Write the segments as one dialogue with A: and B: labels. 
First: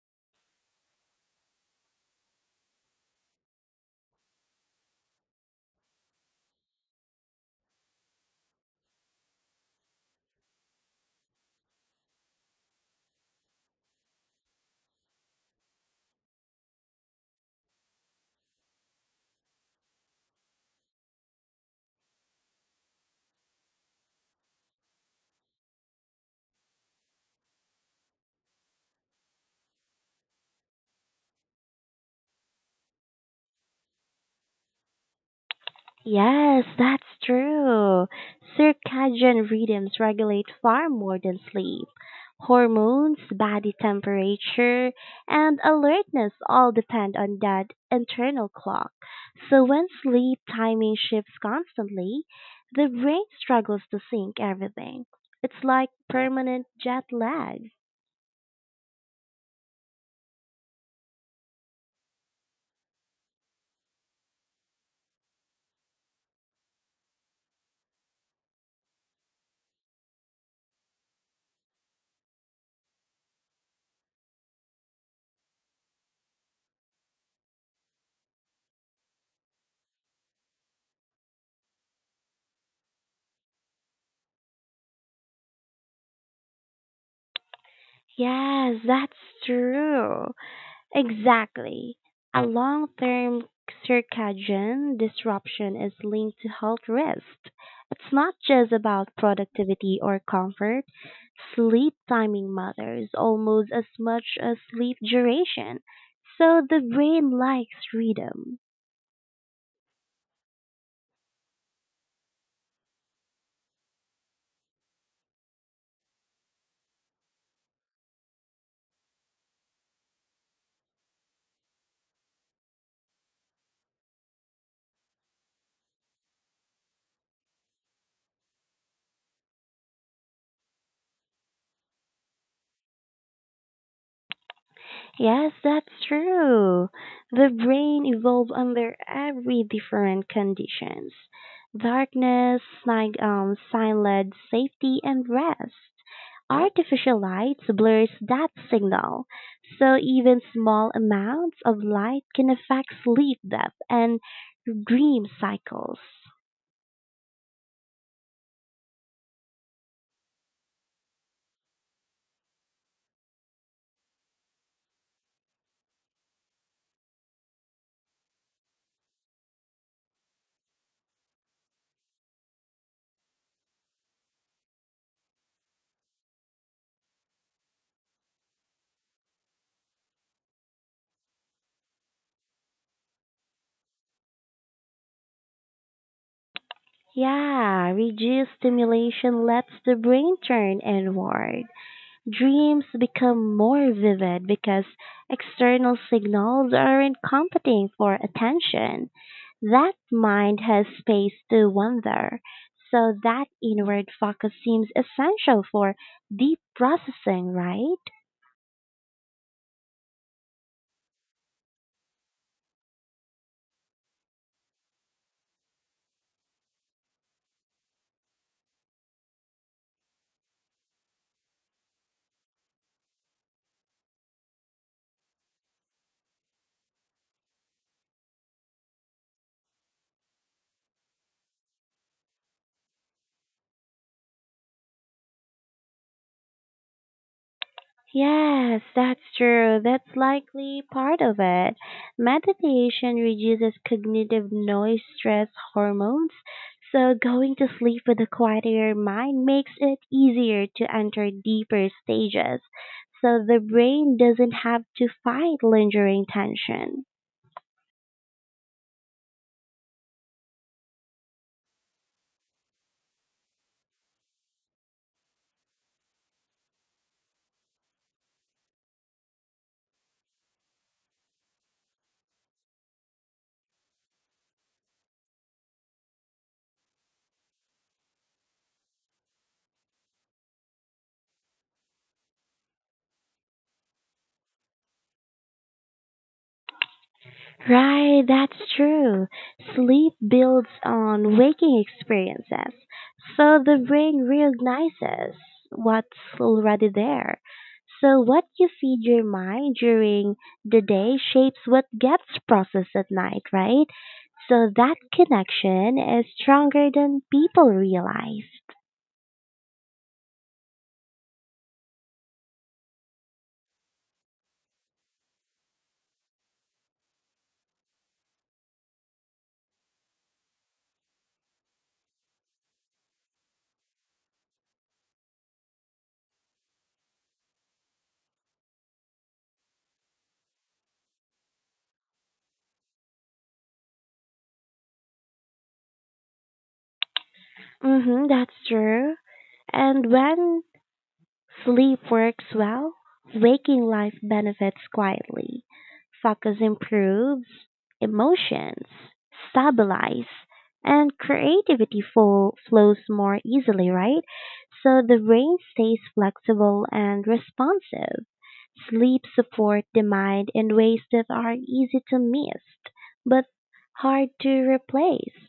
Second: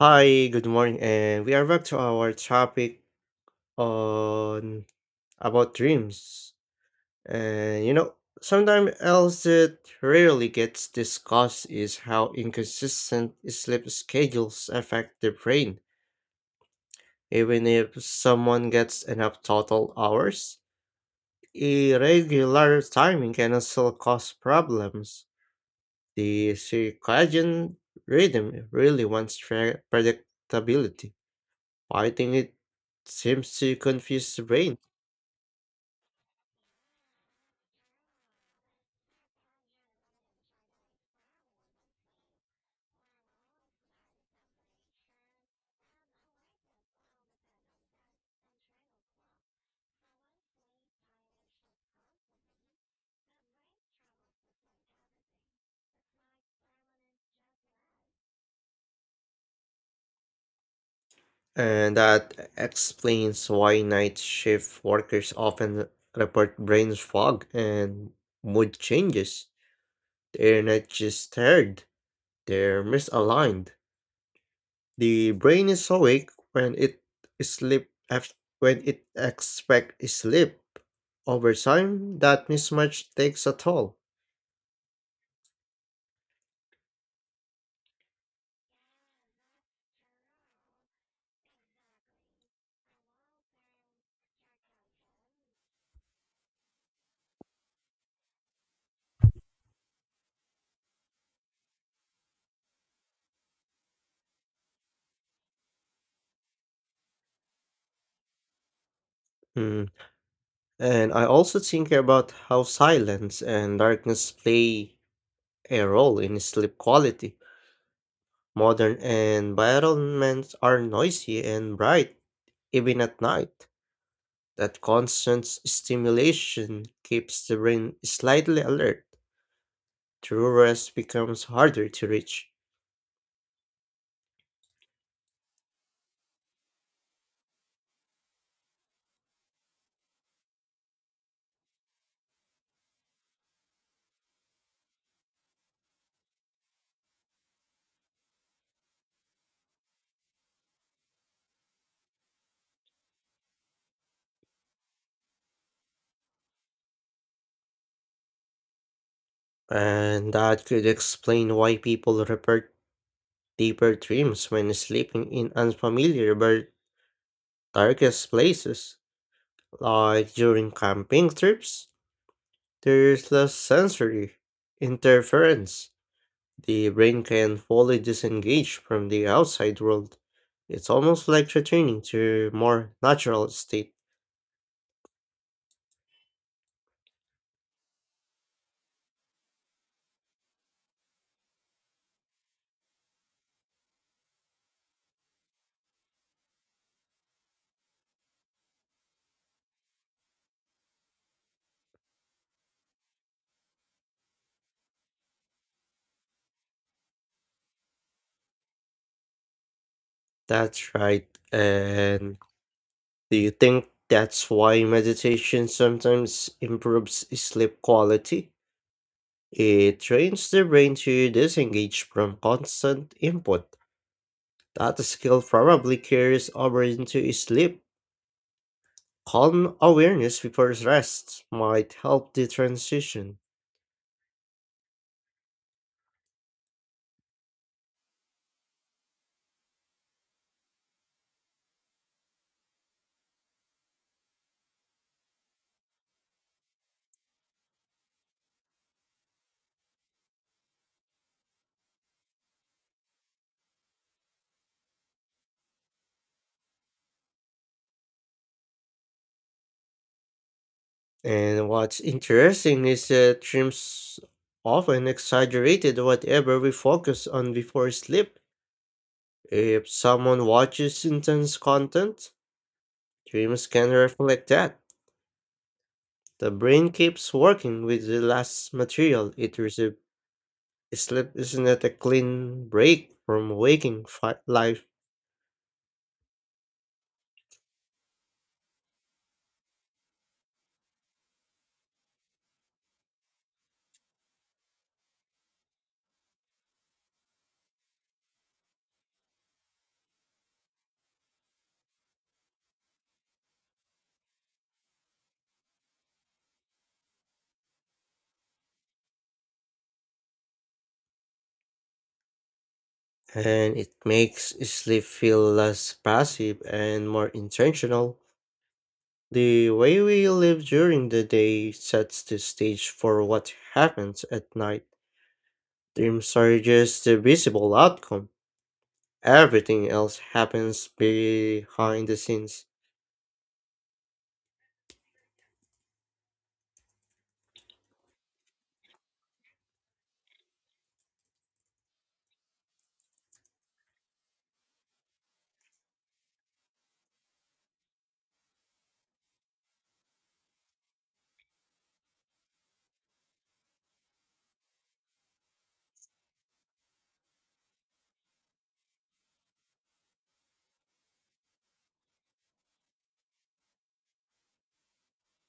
A: Hi, good morning, and we are back to our topic on about dreams. And you know, Sometimes else that rarely gets discussed is how inconsistent sleep schedules affect the brain. Even if someone gets enough total hours, irregular timing can still cause problems. The circadian rhythm really wants predictability. I think it seems to confuse the brain,
B: Yes, that's true. Circadian rhythms regulate far more than sleep. Hormones, body temperature, and alertness all depend on that internal clock. So when sleep timing shifts constantly, the brain struggles to sync everything. It's like permanent jet lag.
A: and that explains why night shift workers often report brain fog and mood changes. They're not just tired, they're misaligned. The brain is awake when it when it expect sleep. Over time, that mismatch takes a toll.
B: Yes, that's true. Exactly. A long term circadian disruption is linked to health risks. It's not just about productivity or comfort. Sleep timing matters almost as much as sleep duration. So the brain likes freedom.
A: Mm. And I also think about how silence and darkness play a role in sleep quality. Modern environments are noisy and bright, even at night. That constant stimulation keeps the brain slightly alert. True rest becomes harder to reach.
B: Yes, that's true. The brain evolves under every different conditions. Darkness, sign, silent safety, and rest. Artificial light blurs that signal, so even small amounts of light can affect sleep depth and dream cycles.
A: And that could explain why people report deeper dreams when sleeping in unfamiliar but darkest places. Like during camping trips, there's less sensory interference. The brain can fully disengage from the outside world. It's almost like returning to a more natural state.
B: Yeah, reduced stimulation lets the brain turn inward. Dreams become more vivid because external signals aren't competing for attention. That mind has space to wander, so that inward focus seems essential for deep processing, right?
A: That's right. And do you think that's why meditation sometimes improves sleep quality? It trains the brain to disengage from constant input. That skill probably carries over into sleep. Calm awareness before rest might help the transition.
B: Yes, that's true. That's likely part of it. Meditation reduces cognitive noise stress hormones, so going to sleep with a quieter mind makes it easier to enter deeper stages. So the brain doesn't have to fight lingering tension.
A: And what's interesting is that dreams often exaggerated whatever we focus on before sleep. If someone watches intense content, dreams can reflect that. The brain keeps working with the last material it received. Sleep isn't a clean break from waking life,
B: Right, that's true. Sleep builds on waking experiences, so the brain recognizes what's already there. So, what you feed your mind during the day shapes what gets processed at night, right? So, that connection is stronger than people realize.
A: and it makes sleep feel less passive and more intentional. The way we live during the day sets the stage for what happens at night. Dreams are just the visible outcome. Everything else happens behind the scenes.
B: Mm-hmm, that's true. And when sleep works well, waking life benefits quietly. Focus improves, emotions stabilize, and flows more easily, right? So the brain stays flexible and responsive. Sleep supports the mind in ways that are easy to miss, but hard to replace.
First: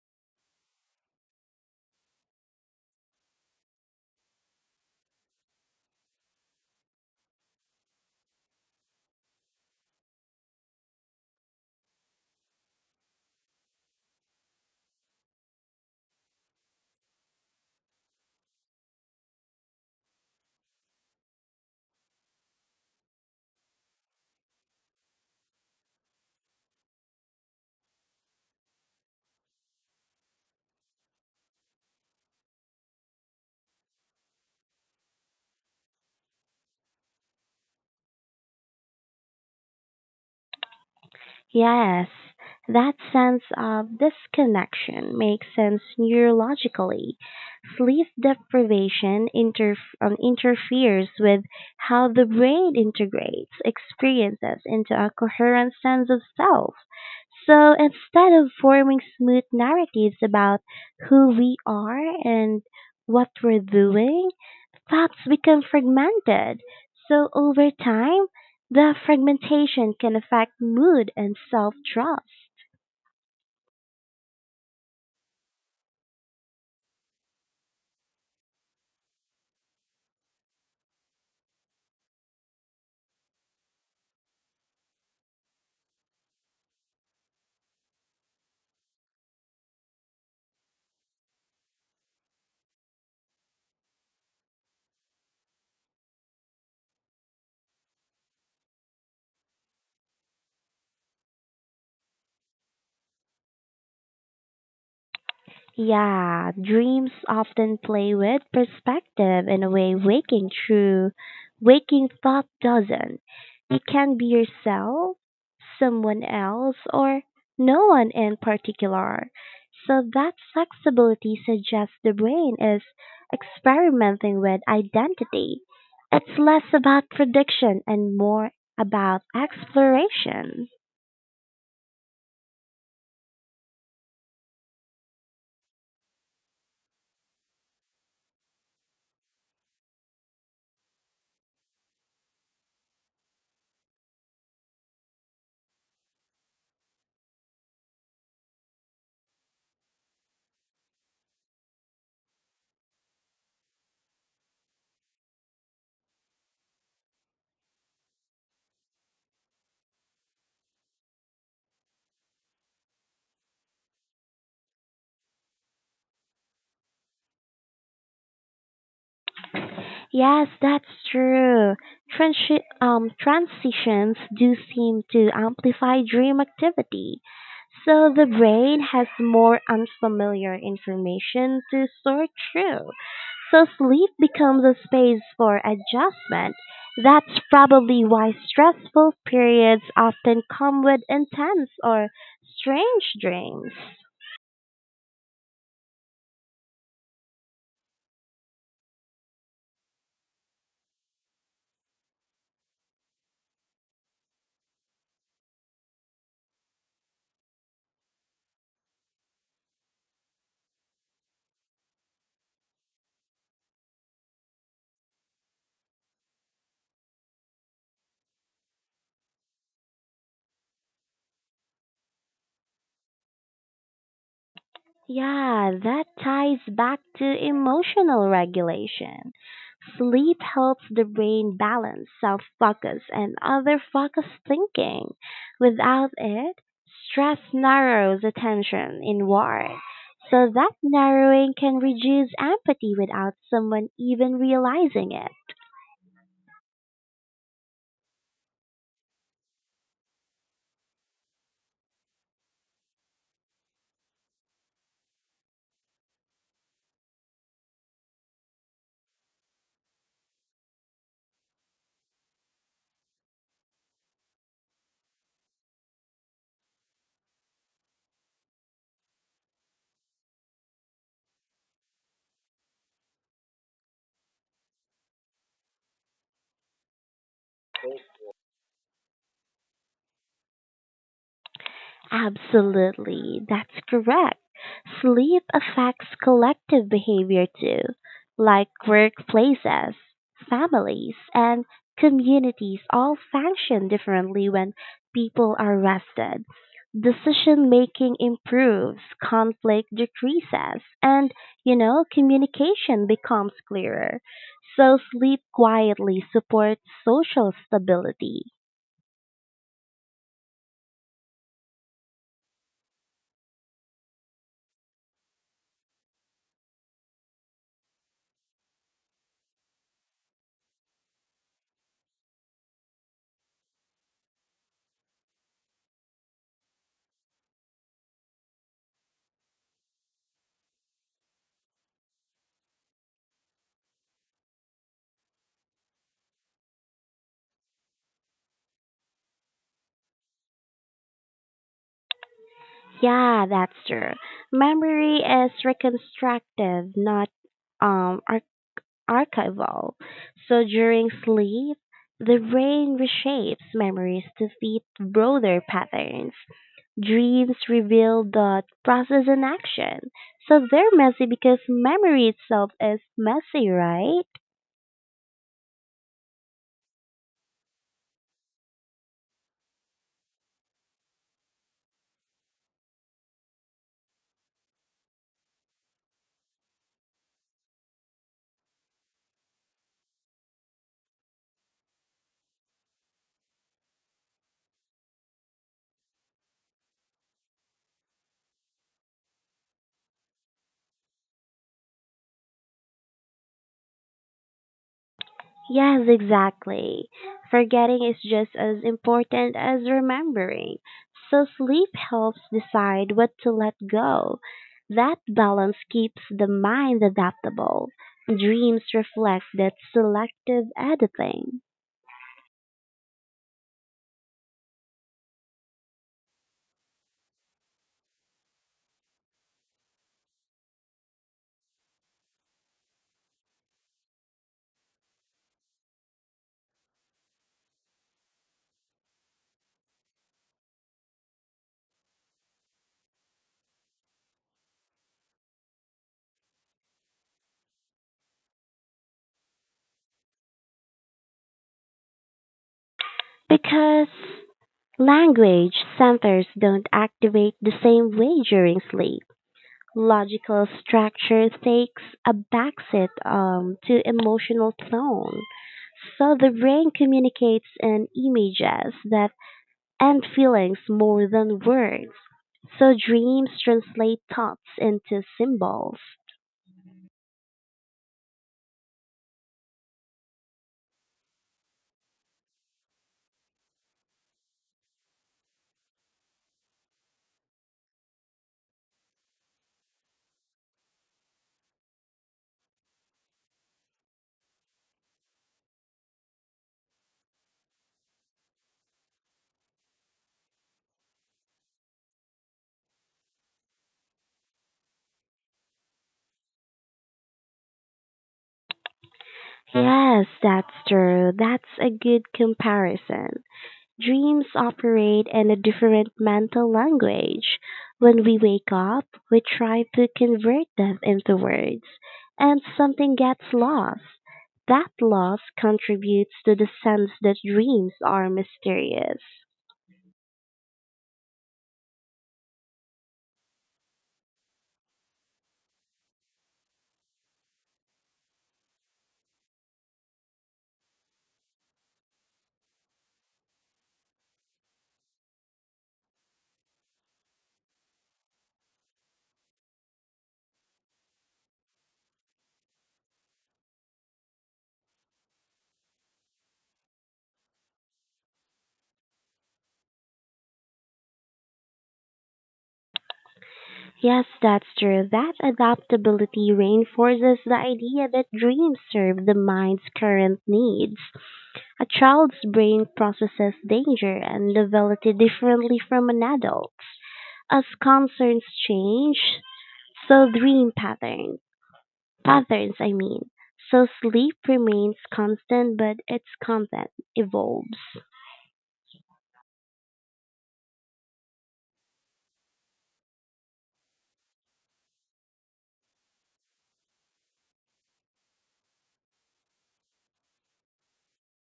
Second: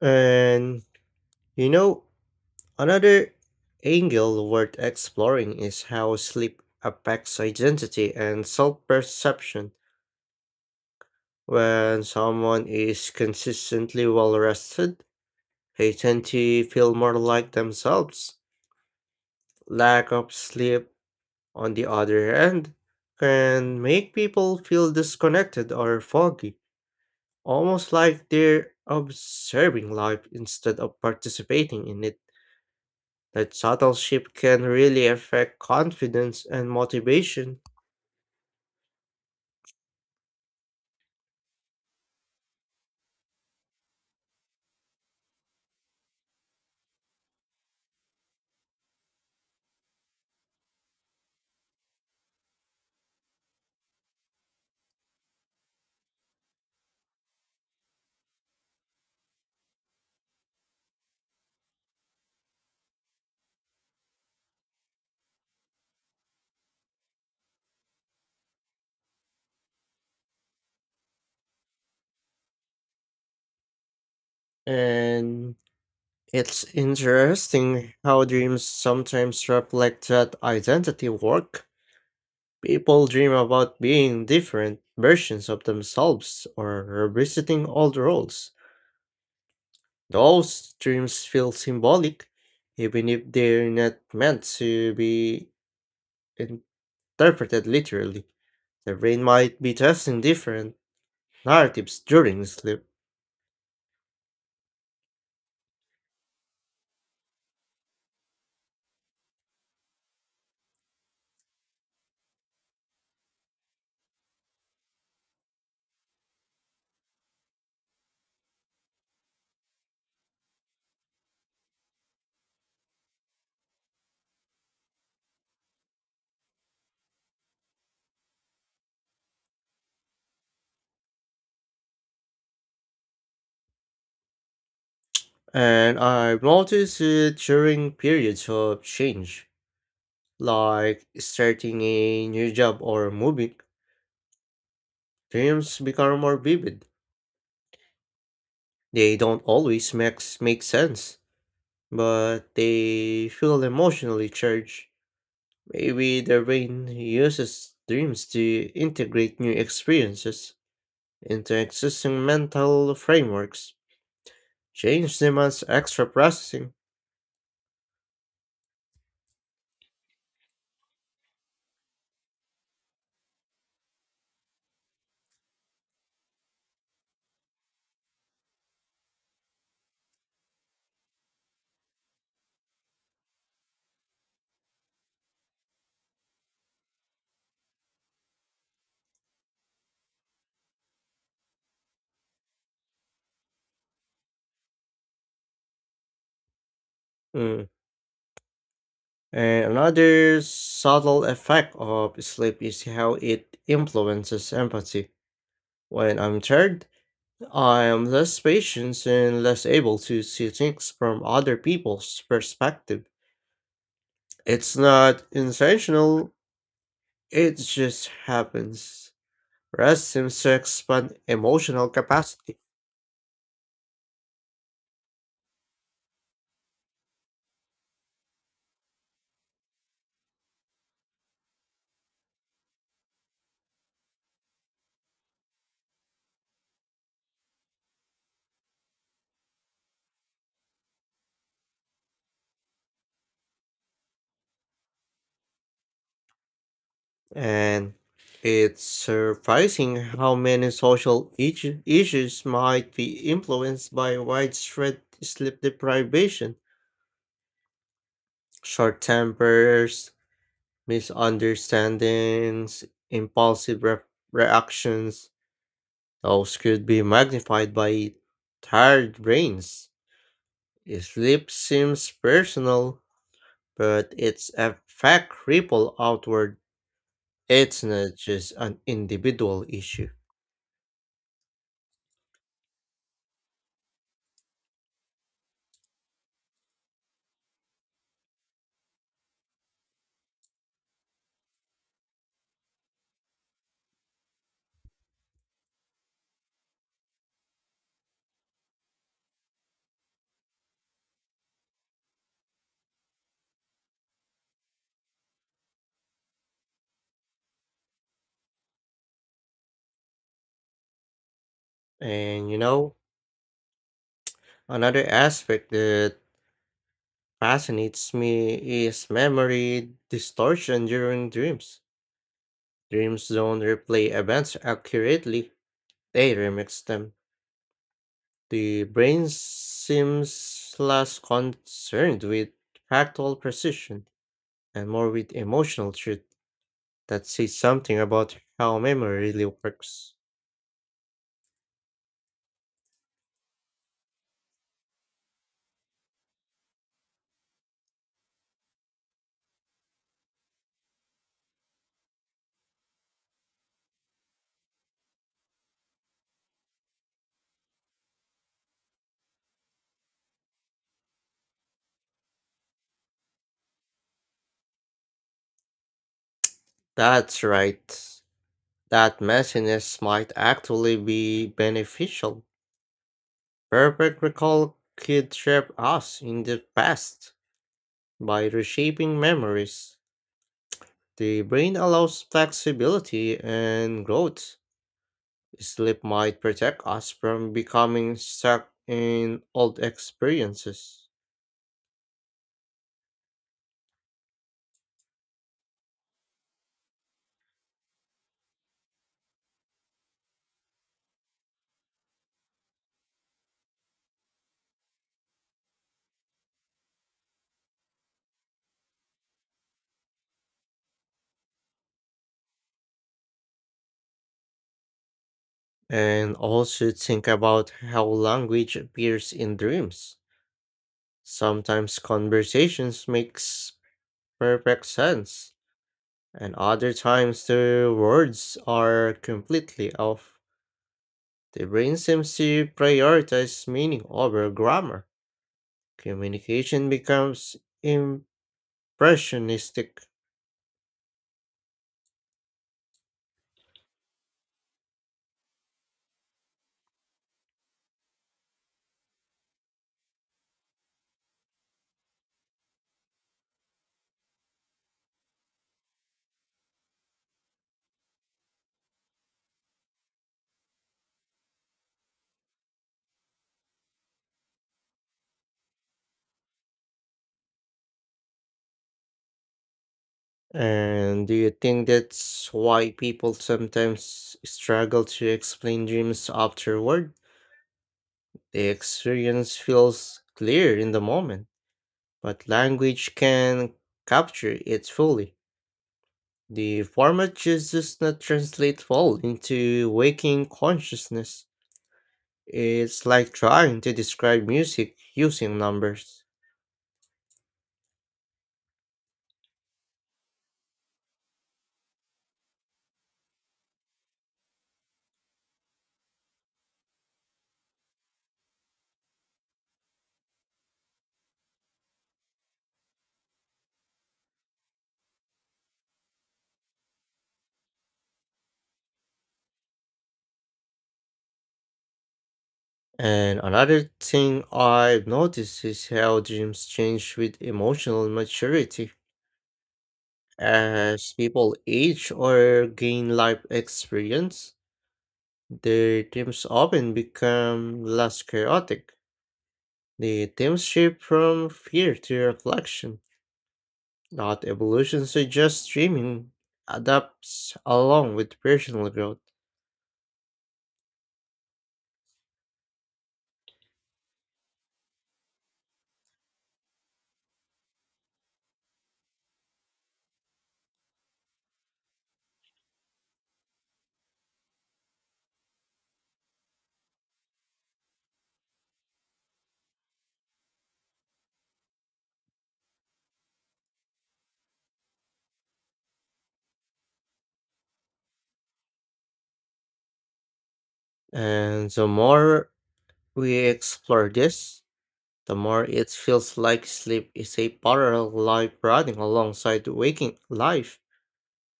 A: And you know, Another angle worth exploring is how sleep affects identity and self perception. When someone is consistently well rested, they tend to feel more like themselves. Lack of sleep, on the other hand, can make people feel disconnected or foggy, almost like they're observing life instead of participating in it. That subtle shift can really affect confidence and motivation.
B: Yes, that sense of disconnection makes sense neurologically. Sleep interferes with how the brain integrates experiences into a coherent sense of self. So instead of forming smooth narratives about who we are and what we're doing, facts become fragmented. So over time, the fragmentation can affect mood and self-trust.
A: And it's interesting how dreams sometimes reflect that identity work. People dream about being different versions of themselves or revisiting old roles. Those dreams feel symbolic, even if they're not meant to be interpreted literally. The brain might be testing different narratives during sleep,
B: Yeah, dreams often play with perspective in a way waking thought doesn't. You can be yourself, someone else, or no one in particular. So that flexibility suggests the brain is experimenting with identity. It's less about prediction and more about exploration.
A: and I've noticed it during periods of change, like starting a new job or moving. Dreams become more vivid. They don't always make sense, but they feel emotionally charged. Maybe the brain uses dreams to integrate new experiences into existing mental frameworks, change them as extra processing.
B: Yes, that's true. Transitions do seem to amplify dream activity. So the brain has more unfamiliar information to sort through. So sleep becomes a space for adjustment. That's probably why stressful periods often come with intense or strange dreams.
A: Mm. And another subtle effect of sleep is how it influences empathy. When I'm tired, I am less patient and less able to see things from other people's perspective. It's not intentional, it just happens. Rest seems to expand emotional capacity,
B: Yeah, that ties back to emotional regulation. Sleep helps the brain balance self focus and other focus thinking. Without it, stress narrows attention inward. So that narrowing can reduce empathy without someone even realizing it.
A: and it's surprising how many social issues might be influenced by widespread sleep deprivation. Short tempers, misunderstandings, impulsive reactions, those could be magnified by tired brains. Sleep seems personal, but its effect ripple outward. It's not just an individual issue.
B: Absolutely, that's correct. Sleep affects collective behavior too, like workplaces, families, and communities all function differently when people are rested. Decision making improves, conflict decreases, and, you know, communication becomes clearer. So, sleep quietly supports social stability.
A: And you know, Another aspect that fascinates me is memory distortion during dreams. Dreams don't replay events accurately, they remix them. The brain seems less concerned with factual precision and more with emotional truth that says something about how memory really works.
B: Yeah, that's true. Memory is reconstructive, not um ar- archival. So during sleep, the brain reshapes memories to fit broader patterns. Dreams reveal the process in action. So they're messy because memory itself is messy, right?
A: That's right. That messiness might actually be beneficial. Perfect recall could trap us in the past by reshaping memories. The brain allows flexibility and growth. Sleep might protect us from becoming stuck in old experiences.
B: Yes, exactly. Forgetting is just as important as remembering. So sleep helps decide what to let go. That balance keeps the mind adaptable. Dreams reflect that selective editing.
A: And also think about how language appears in dreams. Sometimes conversations makes perfect sense and other times the words are completely off. The brain seems to prioritize meaning over grammar. Communication becomes impressionistic.
B: Because language centers don't activate the same way during sleep. Logical structure takes a backseat to emotional tone. So the brain communicates in images that and feelings more than words. So dreams translate thoughts into symbols.
A: And do you think that's why people sometimes struggle to explain dreams afterward? The experience feels clear in the moment, but language can capture it fully. The format just does not translate well into waking consciousness. It's like trying to describe music using numbers.
B: Yes, that's true. That's a good comparison. Dreams operate in a different mental language. When we wake up, we try to convert them into words, and something gets lost. That loss contributes to the sense that dreams are mysterious.
A: And another thing I've noticed is how dreams change with emotional maturity. As people age or gain life experience, their dreams often become less chaotic. The themes shift from fear to reflection. Not evolution suggests streaming adapts along with personal growth.
B: Yes, that's true. That adaptability reinforces the idea that dreams serve the mind's current needs. A child's brain processes danger and novelty differently from an adult's. As concerns change, so dream pattern patterns I mean. So sleep remains constant but its content evolves.
A: And the more we explore this, the more it feels like sleep is a parallel life running alongside waking life.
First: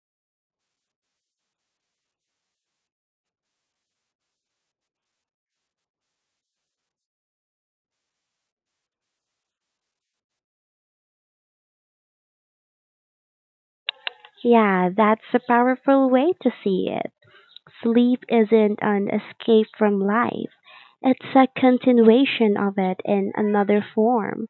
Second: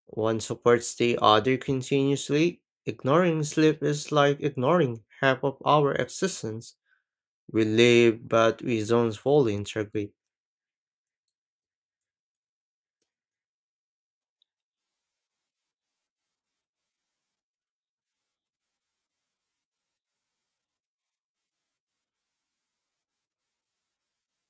A: One supports the other continuously. Ignoring sleep is like ignoring half of our existence. We live, but we don't fully integrate.
B: Yeah, that's a powerful way to see it. Sleep isn't an escape from life. It's a continuation of it in another form.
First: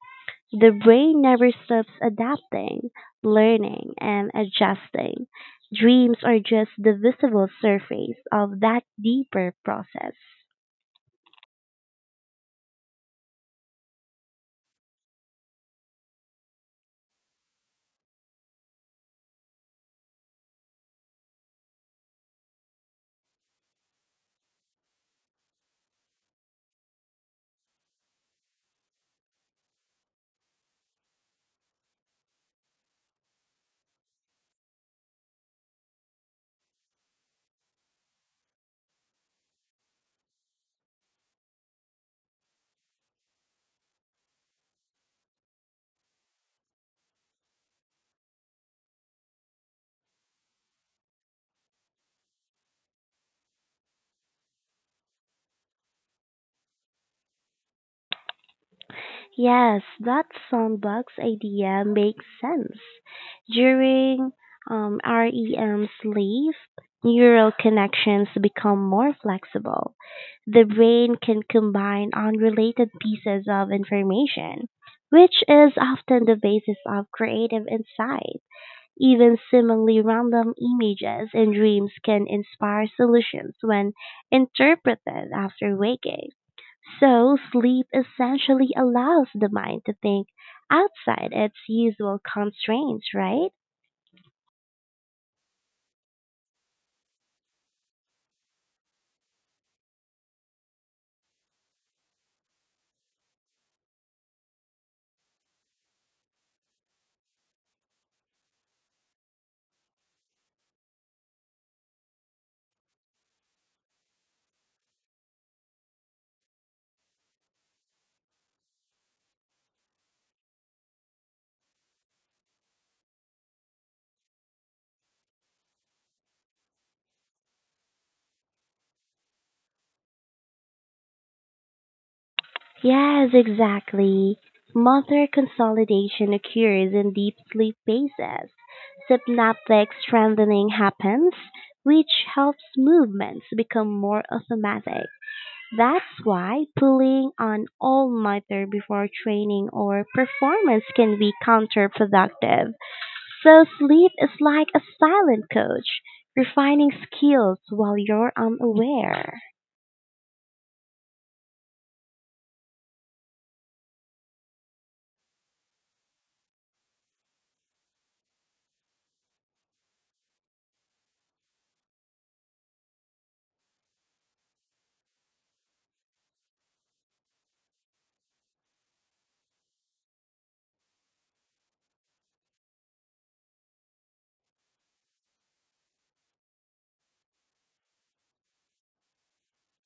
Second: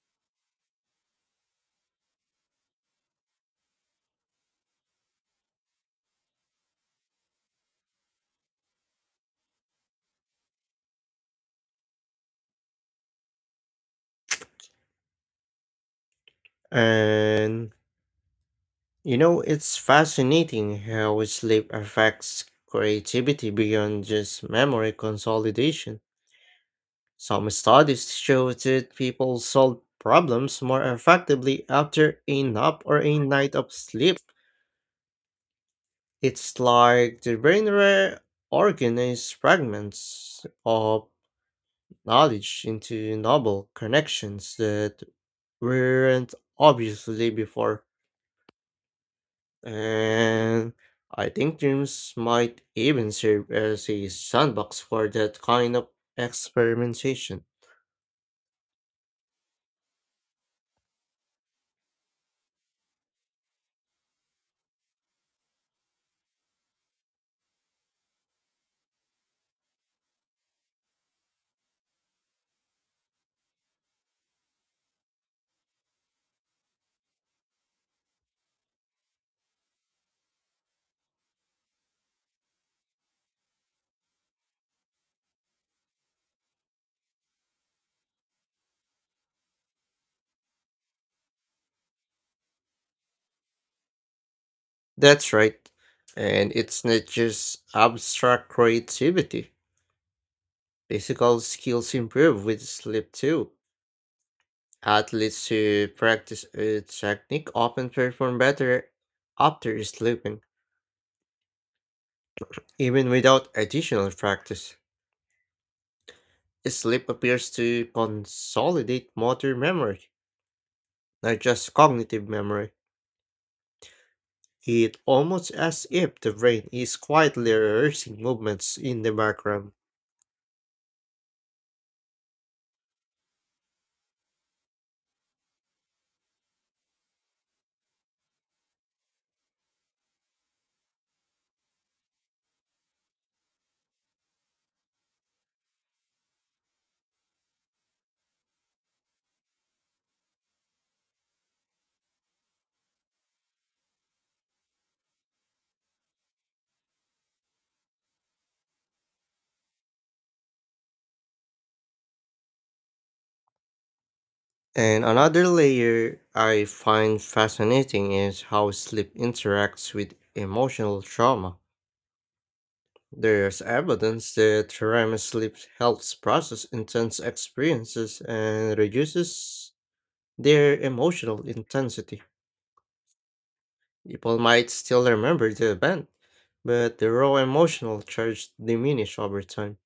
B: The brain never stops adapting, learning, and adjusting. Dreams are just the visible surface of that deeper process.
A: And it's fascinating how sleep affects creativity beyond just memory consolidation. Some studies show that people solve problems more effectively after a nap or a night of sleep. It's like the brain reorganizes fragments of knowledge into novel connections that weren't obviously before. And I think gyms might even serve as a sandbox for that kind of experimentation.
B: Yes, that sandbox idea makes sense. During REM sleep, neural connections become more flexible. The brain can combine unrelated pieces of information, which is often the basis of creative insight. Even seemingly random images and dreams can inspire solutions when interpreted after waking. So sleep essentially allows the mind to think outside its usual constraints, right?
A: That's right. And it's not just abstract creativity. Physical skills improve with sleep too. Athletes who practice a technique often perform better after sleeping, even without additional practice. Sleep appears to consolidate motor memory, not just cognitive memory. It almost as if the brain is quietly rehearsing movements in the background.
B: Yes, exactly. Motor consolidation occurs in deep sleep phases. Synaptic strengthening happens, which helps movements become more automatic. That's why pulling on all nighter before training or performance can be counterproductive. So sleep is like a silent coach, refining skills while you're unaware.
A: And another layer I find fascinating is how sleep interacts with emotional trauma. There's evidence that REM sleep helps process intense experiences and reduces their emotional intensity. People might still remember the event, but the raw emotional charge diminishes over time.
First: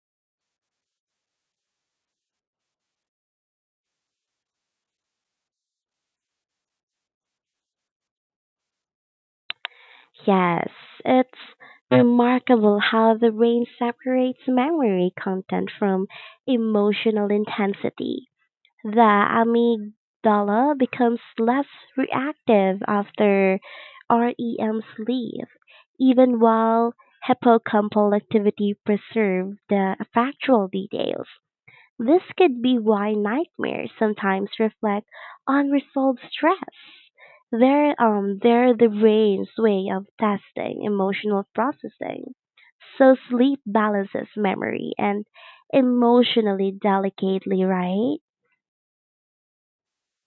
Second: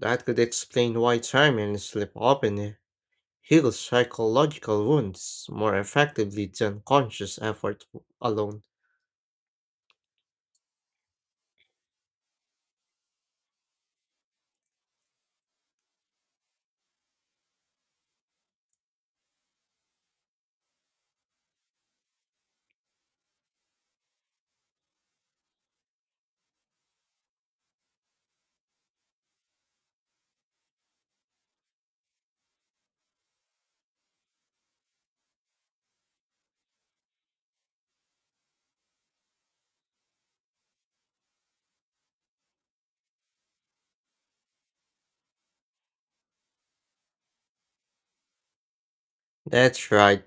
A: That could explain why time sleep often heals psychological wounds more effectively than conscious effort alone.
B: Yes, it's remarkable how the brain separates memory content from emotional intensity. The amygdala becomes less reactive after REM sleep, even while hippocampal activity preserves the factual details. This could be why nightmares sometimes reflect unresolved stress. They're the brain's way of testing emotional processing. So sleep balances memory and emotionally delicately, right?
A: That's right.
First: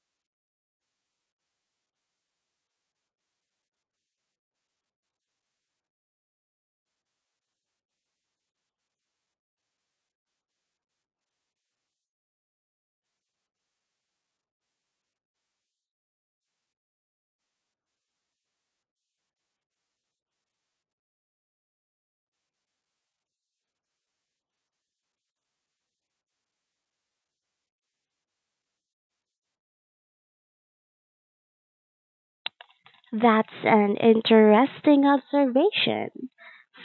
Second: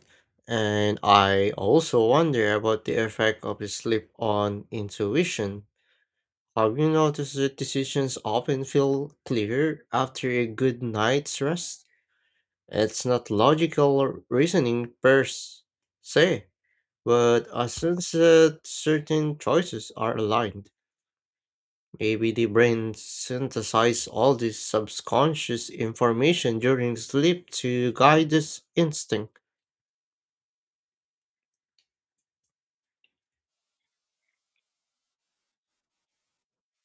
A: And I also wonder about the effect of the sleep on intuition. Have you noticed that decisions often feel clearer after a good night's rest? It's not logical or reasoning per se, but a sense that certain choices are aligned. Maybe the brain synthesizes all this subconscious information during sleep to guide this instinct.
B: That's an interesting observation.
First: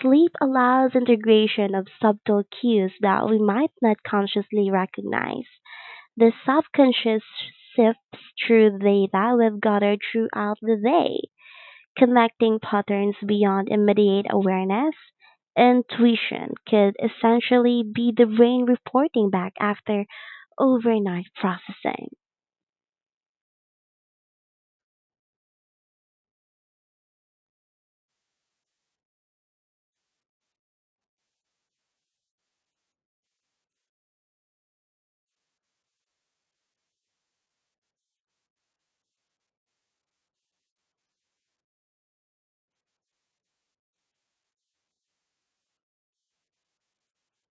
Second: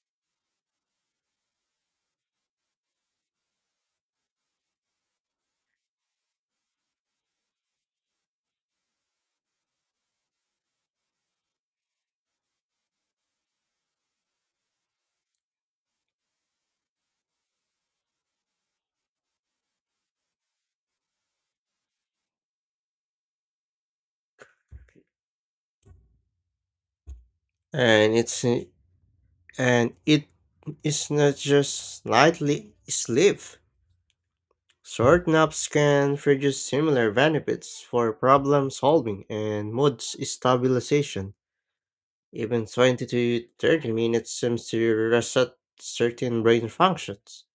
B: Sleep allows integration of subtle cues that we might not consciously recognize. The subconscious sifts through data we've gathered throughout the day, connecting patterns beyond immediate awareness. Intuition could essentially be the brain reporting back after overnight processing.
A: And it is not just nightly sleep. Short naps can produce similar benefits for problem solving and mood stabilization. Even 20 to 30 minutes seems to reset certain brain functions.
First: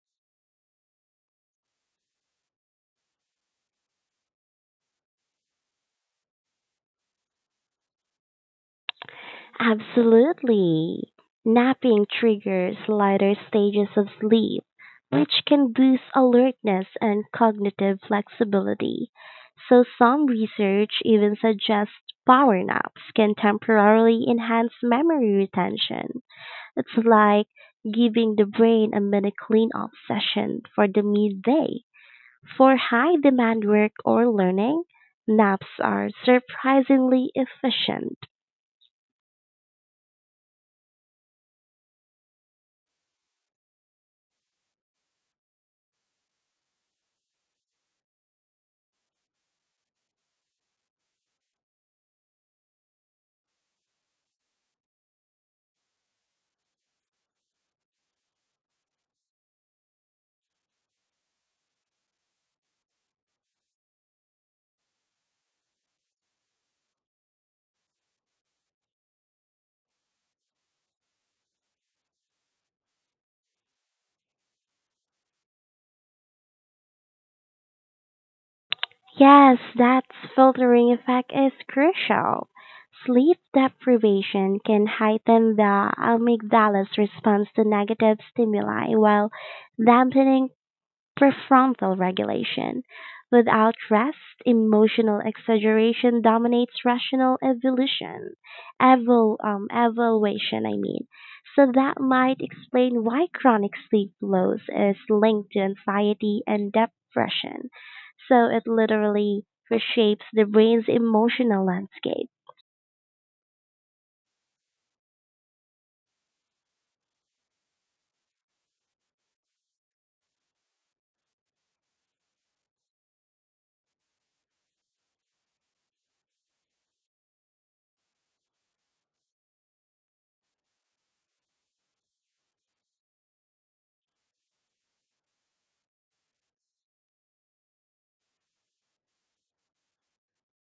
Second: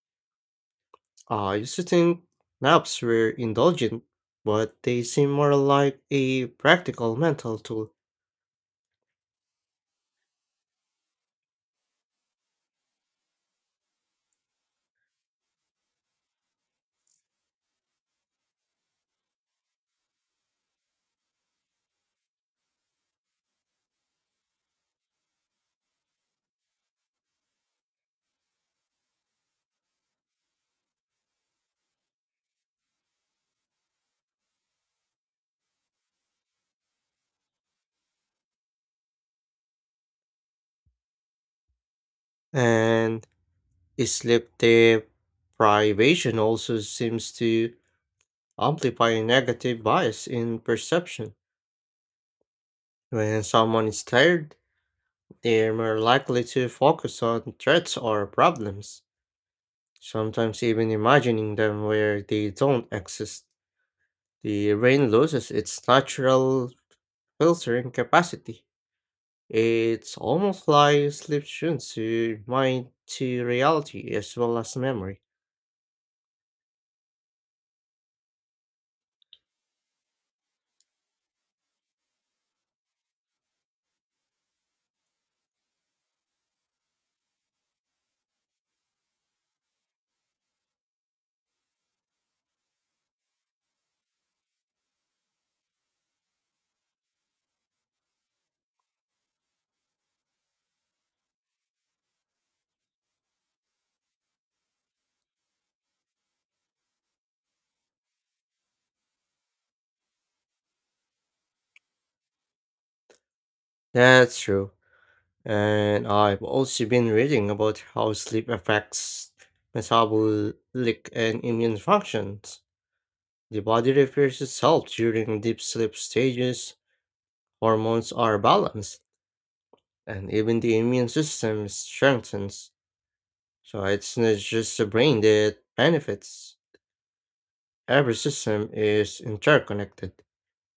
A: I used to think naps were indulgent, but they seem more like a practical mental tool.
B: Absolutely. Napping triggers lighter stages of sleep, which can boost alertness and cognitive flexibility. So, some research even suggests power naps can temporarily enhance memory retention. It's like giving the brain a mini clean-up session for the midday. For high demand work or learning, naps are surprisingly efficient.
A: And sleep deprivation also seems to amplify a negative bias in perception. When someone is tired, they're more likely to focus on threats or problems, sometimes even imagining them where they don't exist. The brain loses its natural filtering capacity. It's almost like sleep tunes to mind to reality as well as memory.
B: Yes, that filtering effect is crucial. Sleep deprivation can heighten the amygdala's response to negative stimuli while dampening prefrontal regulation. Without rest, emotional exaggeration dominates evaluation, I mean. So that might explain why chronic sleep loss is linked to anxiety and depression. So it literally reshapes the brain's emotional landscape.
A: That's true. And I've also been reading about how sleep affects metabolic and immune functions. The body repairs itself during deep sleep stages, hormones are balanced, and even the immune system strengthens. So it's not just the brain that benefits. Every system is interconnected.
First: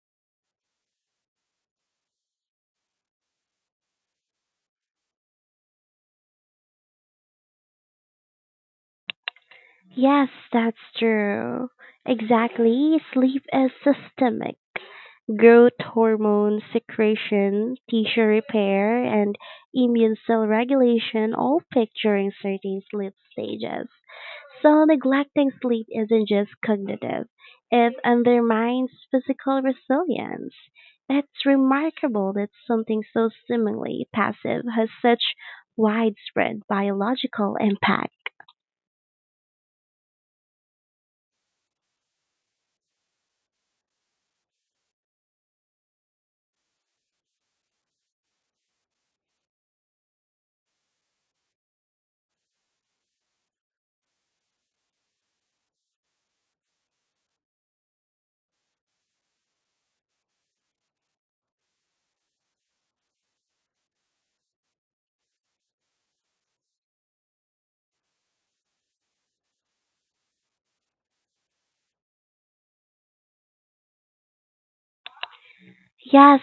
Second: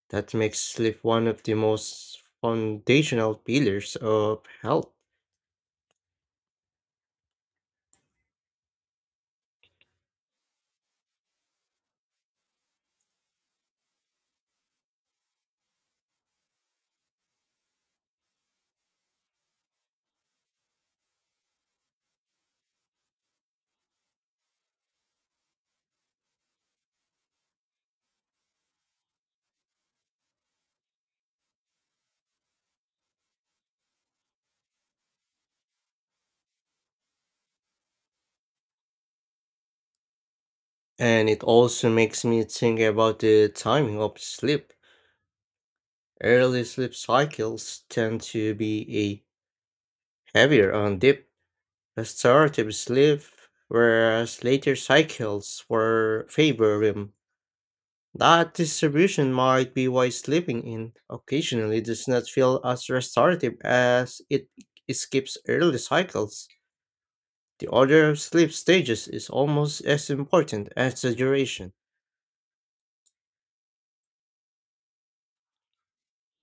A: That makes sleep one of the most foundational pillars of health.
B: Yes, that's true. Exactly. Sleep is systemic. Growth hormone secretion, tissue repair, and immune cell regulation, all picturing certain sleep stages. So, neglecting sleep isn't just cognitive, it undermines physical resilience. It's remarkable that something so seemingly passive has such widespread biological impact.
A: And it also makes me think about the timing of sleep. Early sleep cycles tend to be a heavier on deep restorative sleep, whereas later cycles for favor REM. That distribution might be why sleeping in occasionally does not feel as restorative as it escapes early cycles. The order of sleep stages is almost as important as the duration.
B: Yes,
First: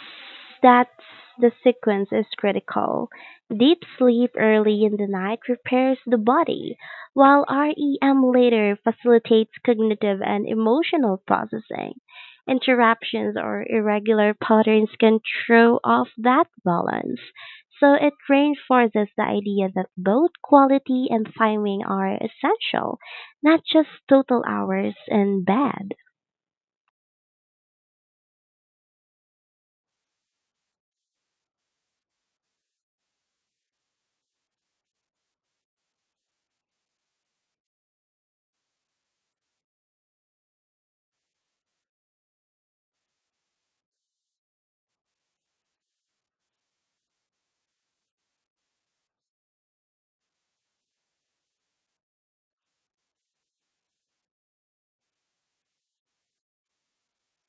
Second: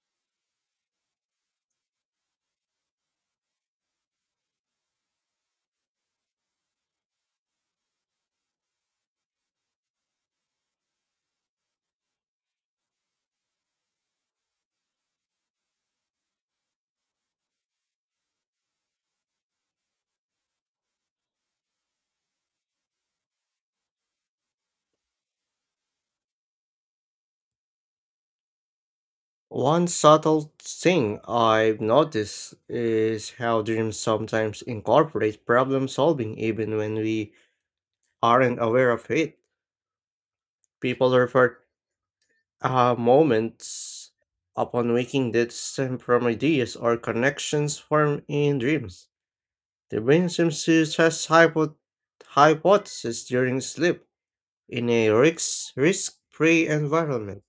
B: that's The sequence is critical. Deep sleep early in the night repairs the body, while REM later facilitates cognitive and emotional processing. Interruptions or irregular patterns can throw off that balance. So it reinforces the idea that both quality and timing are essential, not just total hours in bed.
A: One subtle thing I've noticed is how dreams sometimes incorporate problem solving even when we aren't aware of it. People refer moments upon waking that stem from ideas or connections formed in dreams. The brain seems to test hypotheses during sleep in a risk-free environment.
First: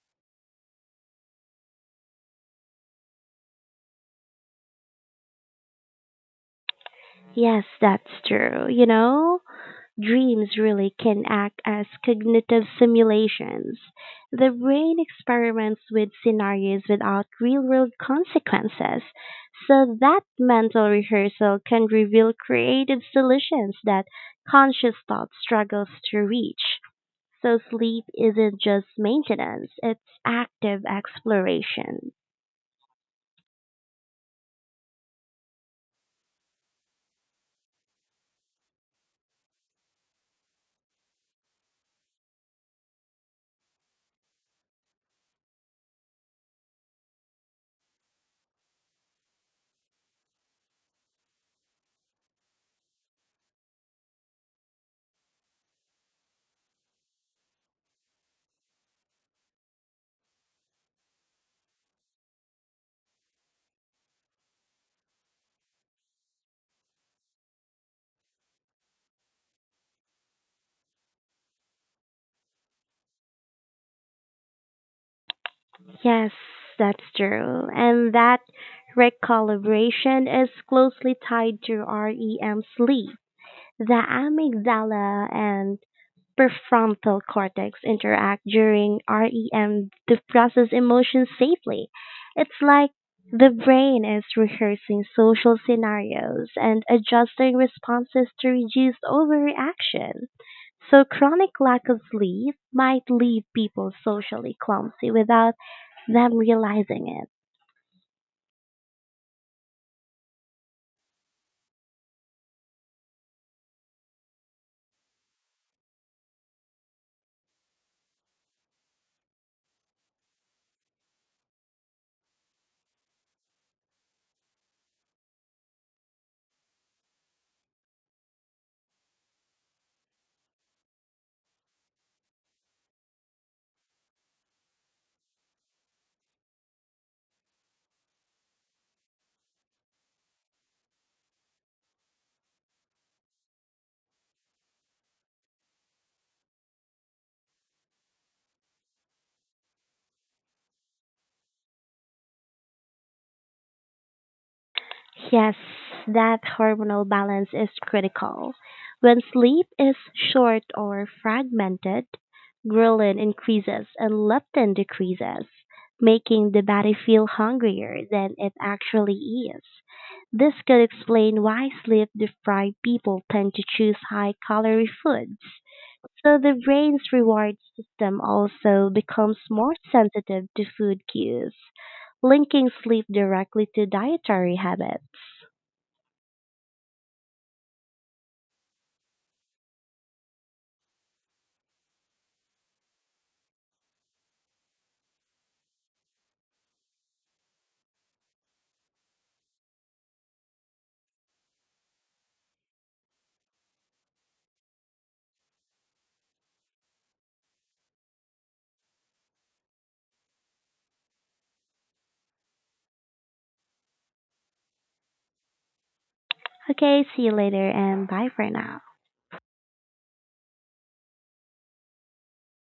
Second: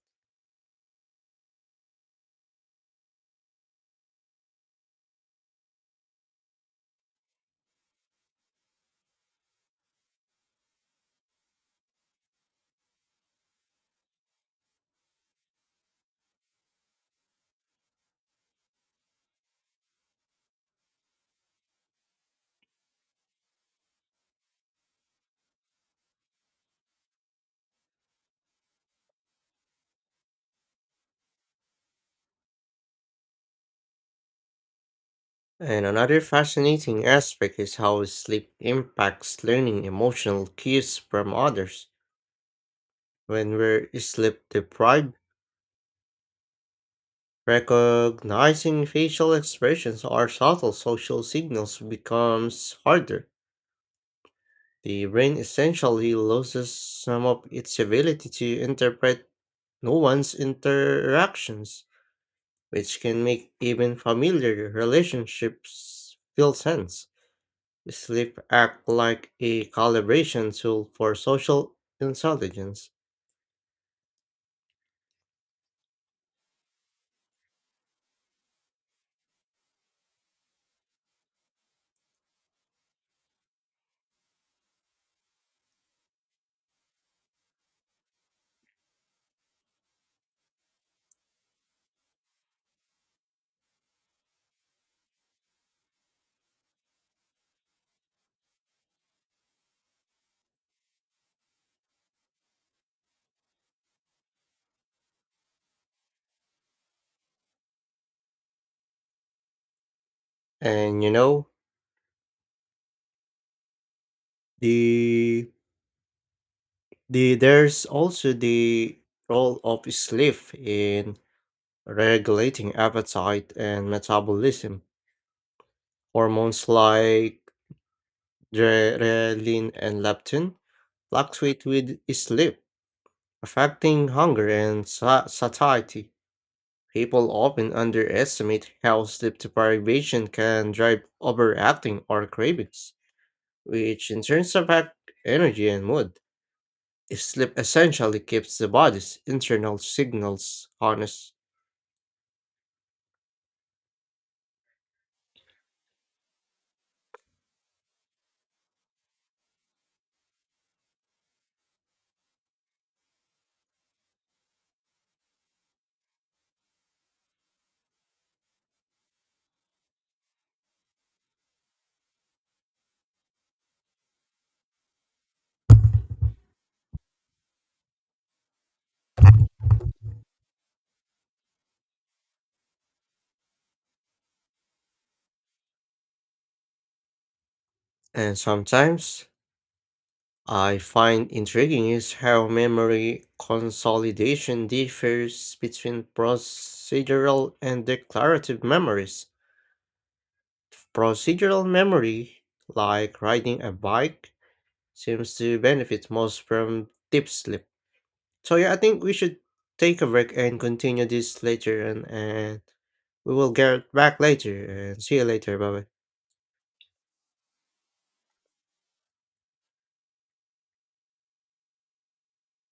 B: Yes, that's true. You know, dreams really can act as cognitive simulations. The brain experiments with scenarios without real world consequences, so that mental rehearsal can reveal creative solutions that conscious thought struggles to reach. So, sleep isn't just maintenance, it's active exploration.
A: And another fascinating aspect is how sleep impacts learning emotional cues from others. When we're sleep deprived, recognizing facial expressions or subtle social signals becomes harder. The brain essentially loses some of its ability to interpret nuanced interactions, which can make even familiar relationships feel tense. Sleep act like a calibration tool for social intelligence.
B: Yes, that's true. And that recalibration is closely tied to REM sleep. The amygdala and prefrontal cortex interact during REM to process emotions safely. It's like the brain is rehearsing social scenarios and adjusting responses to reduce overreaction. So, chronic lack of sleep might leave people socially clumsy without them realizing it.
A: And the there's also the role of sleep in regulating appetite and metabolism. Hormones like adrenaline and leptin fluctuate with sleep, affecting hunger and satiety. People often underestimate how sleep deprivation can drive overacting or cravings, which in turn affect energy and mood. Sleep essentially keeps the body's internal signals honest.
B: Yes, that hormonal balance is critical. When sleep is short or fragmented, ghrelin increases and leptin decreases, making the body feel hungrier than it actually is. This could explain why sleep deprived people tend to choose high calorie foods. So the brain's reward system also becomes more sensitive to food cues, linking sleep directly to dietary habits.
A: And sometimes I find intriguing is how memory consolidation differs between procedural and declarative memories. Procedural memory, like riding a bike, seems to benefit most from deep sleep. So yeah, I think we should take a break and continue this later, and we will get back later and see you later. Bye bye.
B: Okay, see you later and bye for now.